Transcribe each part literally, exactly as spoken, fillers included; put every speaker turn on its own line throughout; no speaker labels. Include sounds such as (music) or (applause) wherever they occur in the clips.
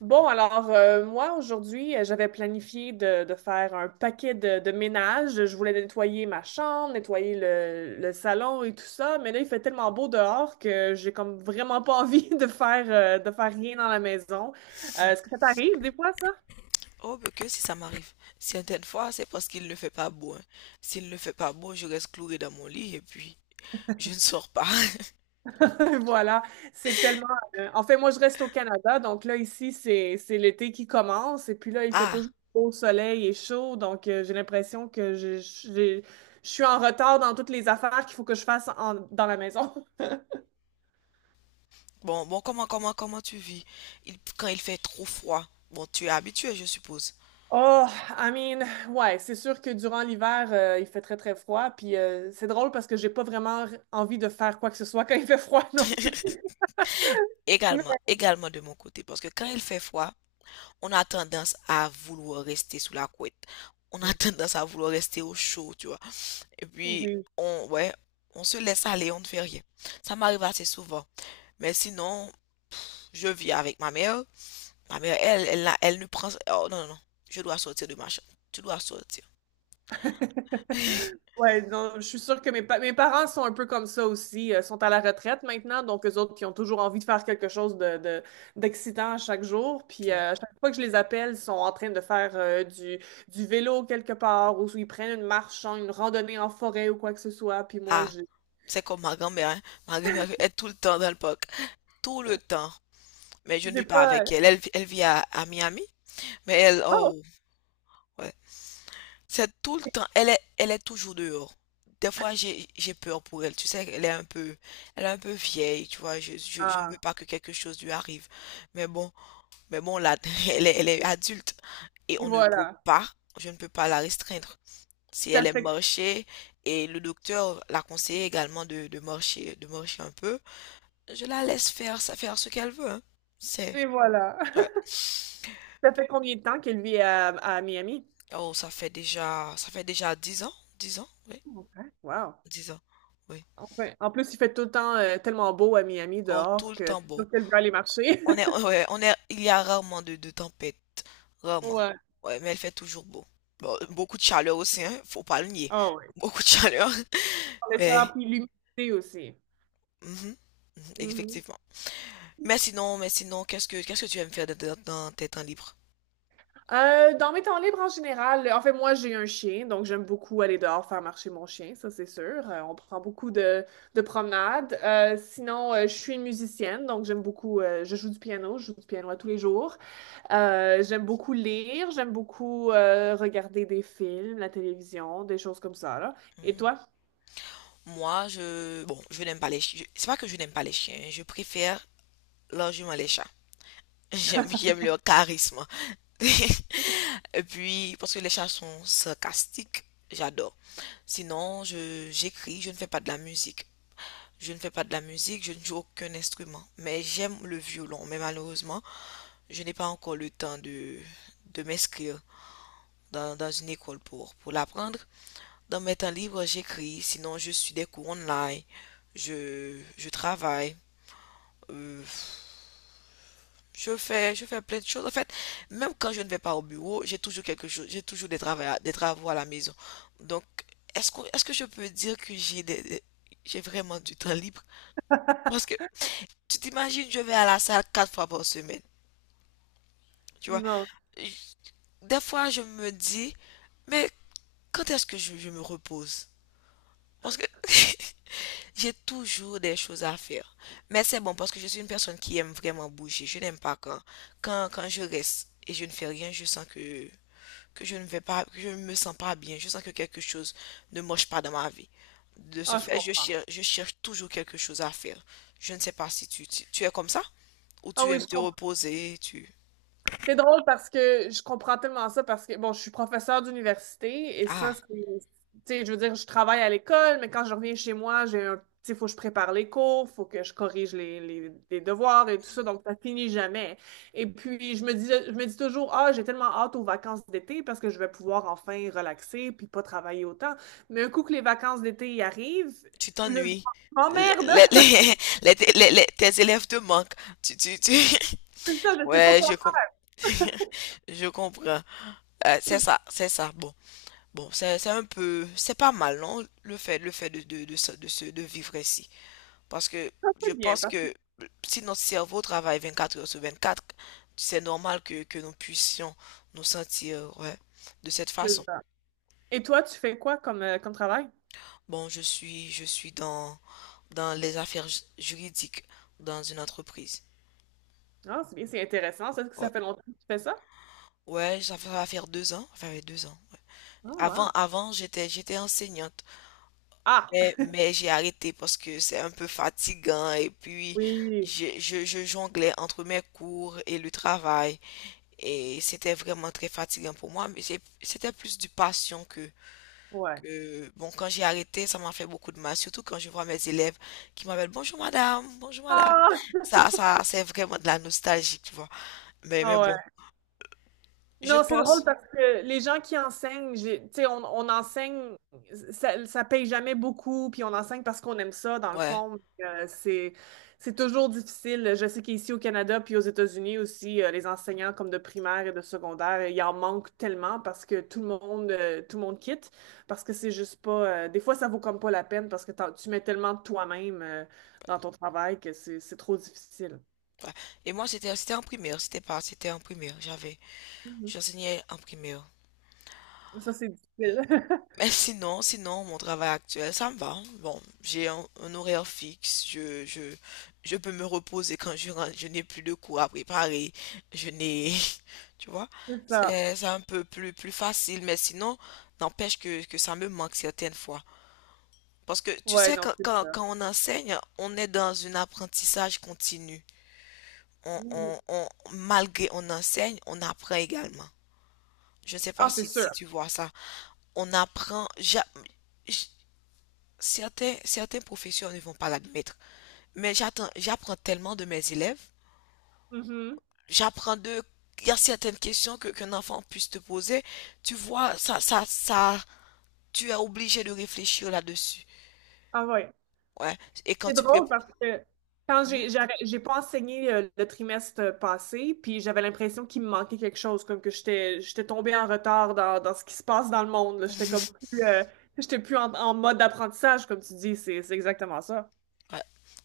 Bon, alors euh, moi, aujourd'hui, euh, j'avais planifié de, de faire un paquet de, de ménage. Je voulais nettoyer ma chambre, nettoyer le, le salon et tout ça, mais là, il fait tellement beau dehors que j'ai comme vraiment pas envie (laughs) de faire, euh, de faire rien dans la maison. Euh, est-ce que ça t'arrive des fois, ça?
Oh, mais que si ça m'arrive. Certaines fois, c'est parce qu'il ne fait pas beau, hein. S'il ne fait pas beau, je reste cloué dans mon lit et puis je ne sors pas. (laughs)
(laughs) Voilà, c'est tellement. euh, En fait, moi, je reste au Canada, donc là, ici, c'est c'est l'été qui commence, et puis là, il fait
Ah,
toujours beau soleil et chaud, donc euh, j'ai l'impression que je, je- j'ai- je suis en retard dans toutes les affaires qu'il faut que je fasse en- dans la maison. (laughs)
bon, bon, comment, comment, comment tu vis? Il- quand il fait trop froid, bon, tu es habitué, je suppose.
Oh, I mean, ouais, c'est sûr que durant l'hiver, euh, il fait très, très froid, puis euh, c'est drôle parce que j'ai pas vraiment envie de faire quoi que ce soit quand il fait froid (laughs) non plus.
Également,
Mais-
également de mon côté, parce que quand il fait froid, on a tendance à vouloir rester sous la couette. On a tendance à vouloir rester au chaud, tu vois. Et puis,
Oui,
on, ouais, on se laisse aller, on ne fait rien. Ça m'arrive assez souvent. Mais sinon, je vis avec ma mère. Ma mère, elle, elle, n'a- elle ne prend. Oh non, non, non. Je dois sortir de ma chambre. Tu dois sortir.
ouais, non, je suis sûre que mes, pa- mes parents sont un peu comme ça aussi, euh, sont à la retraite maintenant, donc eux autres qui ont toujours envie de faire quelque chose de, de- d'excitant à chaque jour. Puis
Oh.
euh, à chaque fois que je les appelle, ils sont en train de faire euh, du, du vélo quelque part, ou ils prennent une marche, hein, une randonnée en forêt ou quoi que ce soit. Puis moi,
Ah,
j'ai
c'est comme ma grand-mère, hein. Ma grand-mère est tout le temps dans le parc. Tout le temps. Mais je ne
j'ai
vis pas
pas.
avec
euh,
elle. Elle, elle vit à, à Miami. Mais elle,
Oh!
oh, ouais. C'est tout le temps. Elle est, elle est toujours dehors. Des fois, j'ai, j'ai peur pour elle. Tu sais, elle est un peu, elle est un peu vieille. Tu vois, je, je, je ne veux
Ah,
pas que quelque chose lui arrive. Mais bon, Mais bon, là, (laughs) elle est, elle est adulte et
et
on ne peut
voilà.
pas, je ne peux pas la restreindre. Si
Ça
elle aime
fait,
marcher et le docteur l'a conseillé également de, de marcher, de marcher un peu, je la laisse faire, ça faire ce qu'elle veut, hein. C'est,
et voilà.
ouais.
(laughs) Ça fait combien de temps qu'elle vit à, à Miami?
Oh, ça fait déjà, ça fait déjà dix ans, dix ans, oui,
Ok. Wow.
dix ans, oui.
Enfin, en plus, il fait tout le temps euh, tellement beau à Miami
Oh, tout
dehors
le
que c'est
temps beau.
sûr qu'elle veut aller marcher.
On est,
(laughs)
ouais, on est, il y a rarement de, de tempêtes, rarement.
Ouais.
Ouais, mais elle fait toujours beau. Bon, beaucoup de chaleur aussi, hein, faut pas le nier.
Ah ouais.
Beaucoup de chaleur.
Le
Mais
chaleur puis l'humidité aussi.
mmh mh,
Mhm.
effectivement. Mais sinon mais sinon, qu'est-ce que qu'est-ce que tu aimes faire dans tes dans tes temps libres?
Euh, dans mes temps libres en général, en fait, moi, j'ai un chien, donc j'aime beaucoup aller dehors faire marcher mon chien, ça c'est sûr. Euh, on prend beaucoup de, de promenades. Euh, sinon, euh, je suis une musicienne, donc j'aime beaucoup, euh, je joue du piano, je joue du piano à tous les jours. Euh, j'aime beaucoup lire, j'aime beaucoup euh, regarder des films, la télévision, des choses comme ça, là. Et
Hmm.
toi?
Moi, je, bon, je n'aime pas les chiens. C'est pas que je n'aime pas les chiens, je préfère largement les chats. (laughs) J'aime j'aime leur charisme. (laughs) Et puis parce que les chats sont sarcastiques, j'adore. Sinon, je j'écris, je ne fais pas de la musique. Je ne fais pas de la musique, je ne joue aucun instrument, mais j'aime le violon. Mais malheureusement, je n'ai pas encore le temps de de m'inscrire dans, dans une école pour, pour l'apprendre. Dans mes temps libres, j'écris, sinon je suis des cours online, je, je travaille, euh, je fais, je fais plein de choses. En fait, même quand je ne vais pas au bureau, j'ai toujours quelque chose, j'ai toujours des travaux, des travaux, à la maison. Donc, est-ce que, est-ce que je peux dire que j'ai des, des- j'ai vraiment du temps libre? Parce que tu t'imagines, je vais à la salle quatre fois par semaine, tu vois.
Non.
Des fois, je me dis, mais quand est-ce que je, je me repose? Parce que (laughs) j'ai toujours des choses à faire. Mais c'est bon parce que je suis une personne qui aime vraiment bouger. Je n'aime pas quand, quand, quand je reste et je ne fais rien, je sens que, que je ne vais pas, que je ne me sens pas bien. Je sens que quelque chose ne marche pas dans ma vie. De ce
Ah, je
fait, je
comprends.
cherche, je cherche toujours quelque chose à faire. Je ne sais pas si tu, tu, tu es comme ça ou
Ah
tu
oui,
aimes
je
te
comprends.
reposer, tu...
C'est drôle parce que je comprends tellement ça parce que, bon, je suis professeure d'université et ça,
Ah,
c'est, tu sais, je veux dire, je travaille à l'école, mais quand je reviens chez moi, j'ai un, tu sais, faut que je prépare les cours, faut que je corrige les, les, les devoirs et tout ça, donc ça finit jamais. Et puis, je me dis, je me dis toujours, ah, j'ai tellement hâte aux vacances d'été parce que je vais pouvoir enfin relaxer puis pas travailler autant. Mais un coup que les vacances d'été y arrivent,
tu
le...
t'ennuies.
oh
Les,
merde!
les,
(laughs)
les- les- les- les- tes élèves te manquent. Tu, tu, tu... (laughs)
C'est ça, je sais pas
Ouais,
quoi
je comprends. (laughs) Je comprends. Euh, c'est ça, c'est ça. Bon, bon, c'est c'est un peu, c'est pas mal, non, le fait, le fait de de de se- de, se- de vivre ici, parce que
faire.
je
C'est bien
pense
parce
que si notre cerveau travaille vingt-quatre heures sur vingt-quatre, c'est normal que que nous puissions nous sentir, ouais, de cette
que.
façon.
Et toi, tu fais quoi comme, euh, comme travail?
Bon, je suis, je suis dans dans les affaires ju- juridiques dans une entreprise.
Ah, c'est bien, c'est intéressant. Ça, est-ce que
Ouais,
ça fait longtemps que tu fais ça?
ouais, ça fait- ça va faire deux ans, ça fait deux ans. Ouais.
Ah,
Avant,
wow.
avant, j'étais j'étais enseignante.
Ah!
Mais, mais j'ai arrêté parce que c'est un peu fatigant et puis
Oui,
je, je, je jonglais entre mes cours et le travail et c'était vraiment très fatigant pour moi, mais c'est- c'était plus du passion que,
ouais.
que, bon, quand j'ai arrêté, ça m'a fait beaucoup de mal, surtout quand je vois mes élèves qui m'appellent, bonjour madame, bonjour madame.
Ah!
Ça, ça, c'est vraiment de la nostalgie, tu vois. Mais, mais
Ah, ouais.
bon, je
Non, c'est drôle
pense,
parce que les gens qui enseignent, j'ai- tu sais, on, on enseigne, ça, ça paye jamais beaucoup, puis on enseigne parce qu'on aime ça, dans le
ouais.
fond. Euh, c'est, c'est toujours difficile. Je sais qu'ici au Canada, puis aux États-Unis aussi, euh, les enseignants comme de primaire et de secondaire, il en manque tellement parce que tout le monde, euh, tout le monde quitte, parce que c'est juste pas, euh, des fois, ça vaut comme pas la peine parce que t'en- tu mets tellement de toi-même, euh, dans ton travail que c'est, c'est trop difficile.
Ouais. Et moi, c'était, c'était en primaire, c'était pas, c'était en primaire, j'avais,
Mhm.
j'enseignais en primaire.
Ça, c'est difficile. (laughs)
Mais sinon, sinon, mon travail actuel, ça me va. Bon, j'ai un, un horaire fixe. Je, je, je peux me reposer quand je rentre. Je n'ai plus de cours à préparer. Je n'ai, (laughs) tu vois,
C'est ça.
c'est c'est un peu plus, plus, facile. Mais sinon, n'empêche que, que ça me manque certaines fois. Parce que tu
Ouais,
sais,
non,
quand,
c'est
quand,
ça.
quand on enseigne, on est dans un apprentissage continu. On,
Mhm.
on, on, malgré on enseigne, on apprend également. Je ne sais pas
Ah, c'est
si,
sûr.
si tu vois ça. On apprend. ja- Certains, certains professeurs ne vont pas l'admettre, mais j'attends, j'apprends tellement de mes élèves,
Mhm.
j'apprends de, il y a certaines questions que qu'un enfant puisse te poser, tu vois, ça, ça, ça, tu es obligé de réfléchir là-dessus.
Ah ouais.
Ouais, et quand
C'est
tu
drôle
prépares,
parce que quand
ouais,
j'ai j'ai arrêt- j'ai pas enseigné euh, le trimestre passé, puis j'avais l'impression qu'il me manquait quelque chose, comme que j'étais j'étais tombée en retard dans, dans ce qui se passe dans le monde. Là. J'étais comme plus euh, j'étais plus en, en mode d'apprentissage, comme tu dis, c'est c'est exactement ça.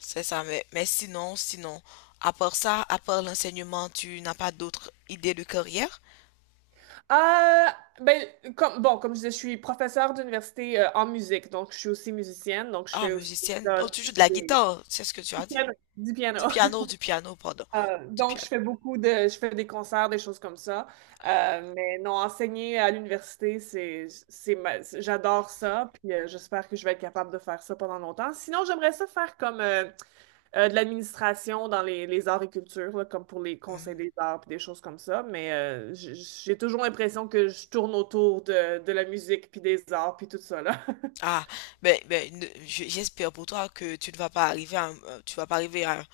c'est ça, mais, mais sinon, sinon, à part ça, à part l'enseignement, tu n'as pas d'autres idées de carrière?
Euh, ben comme bon, comme je disais, je suis professeure d'université euh, en musique, donc je suis aussi musicienne, donc je
Ah,
fais aussi
musicienne,
ça,
oh, tu
je
joues de
fais
la
des,
guitare, c'est ce que tu as dit.
du
Du
piano.
piano, du piano, pardon,
Euh,
du
donc, je
piano.
fais beaucoup de, je fais des concerts, des choses comme ça. Euh, mais non, enseigner à l'université, c'est, c'est ma- c'est- j'adore ça. Puis euh, j'espère que je vais être capable de faire ça pendant longtemps. Sinon, j'aimerais ça faire comme euh, euh, de l'administration dans les, les arts et cultures, là, comme pour les conseils
Mhm.
des arts, puis des choses comme ça. Mais euh, j- j'ai toujours l'impression que je tourne autour de, de la musique, puis des arts, puis tout ça, là. (laughs)
Ah, ben, ben, ne- je- j'espère pour toi que tu ne vas pas arriver à, euh, tu vas pas arriver à-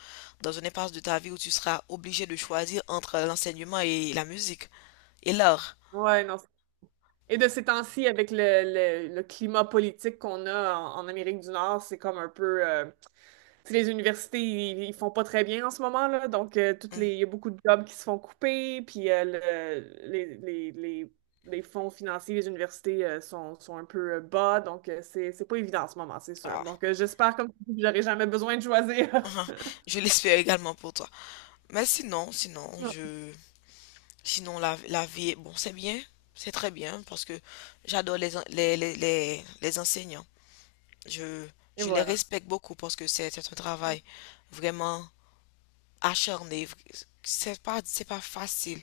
dans une impasse de ta vie où tu seras obligé de choisir entre l'enseignement et la musique et l'art.
Ouais, non, et de ces temps-ci, avec le, le- le climat politique qu'on a en, en Amérique du Nord, c'est comme un peu... euh, tu sais, les universités, ils, ils font pas très bien en ce moment, là. Donc, euh, toutes
Hmm.
les, il y a beaucoup de jobs qui se font couper, puis euh, le- les, les, les- les fonds financiers des universités euh, sont, sont un peu euh, bas. Donc, euh, c'est, c'est pas évident en ce moment, c'est sûr.
Ah,
Donc, euh, j'espère, comme tu dis, que j'aurai jamais besoin de choisir.
(laughs) je l'espère également pour toi. Mais sinon, sinon,
(laughs)
je, sinon la, la vie, est- bon, c'est bien, c'est très bien parce que j'adore les, en- les, les, les, les enseignants. Je,
Et
je les
voilà.
respecte beaucoup parce que c'est c'est un travail vraiment acharné. C'est pas, c'est pas facile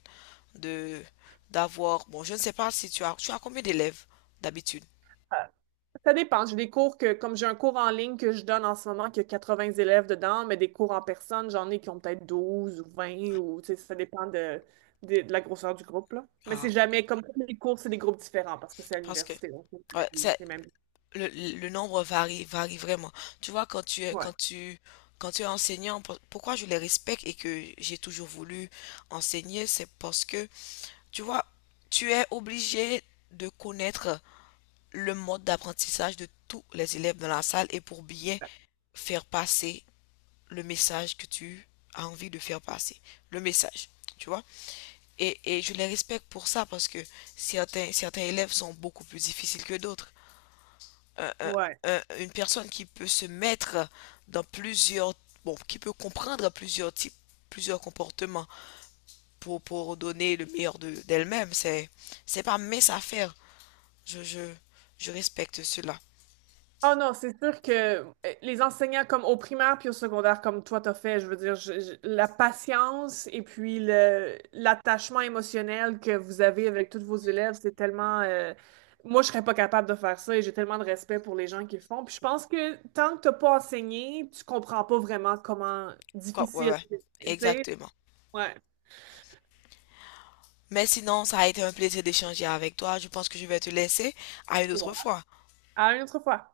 de d'avoir. Bon, je ne sais pas si tu as, tu as combien d'élèves d'habitude?
Ça dépend. J'ai des cours que, comme j'ai un cours en ligne que je donne en ce moment, qui a quatre-vingts élèves dedans, mais des cours en personne, j'en ai qui ont peut-être douze ou vingt, ou tu sais, ça dépend de, de, de la grosseur du groupe, là. Mais
Ah,
c'est
ok,
jamais comme tous les cours, c'est des groupes différents parce que c'est à
parce que
l'université, donc c'est jamais
ouais,
les
c'est
les mêmes.
le, le nombre varie, varie vraiment. Tu vois, quand tu es,
Ouais.
quand tu, quand tu es enseignant, pour- pourquoi je les respecte et que j'ai toujours voulu enseigner, c'est parce que, tu vois, tu es obligé de connaître le mode d'apprentissage de tous les élèves dans la salle et pour bien faire passer le message que tu as envie de faire passer. Le message, tu vois. Et, et je les respecte pour ça parce que certains, certains élèves sont beaucoup plus difficiles que d'autres. Un- un-
Ouais.
un- une personne qui peut se mettre dans plusieurs, bon, qui peut comprendre plusieurs types, plusieurs comportements pour, pour donner le meilleur de, d'elle-même, c'est, c'est pas mes affaires. Je, je, je respecte cela.
Oh non, c'est sûr que euh, les enseignants comme au primaire puis au secondaire comme toi t'as fait, je veux dire, je- je- la patience et puis le l'attachement émotionnel que vous avez avec tous vos élèves, c'est tellement euh, moi je serais pas capable de faire ça et j'ai tellement de respect pour les gens qui le font. Puis je pense que tant que t'as pas enseigné, tu comprends pas vraiment comment
Quoi, ouais,
difficile,
ouais,
c'est, tu sais,
exactement.
ouais.
Mais sinon, ça a été un plaisir d'échanger avec toi. Je pense que je vais te laisser à une
C'est bon.
autre fois.
À une autre fois.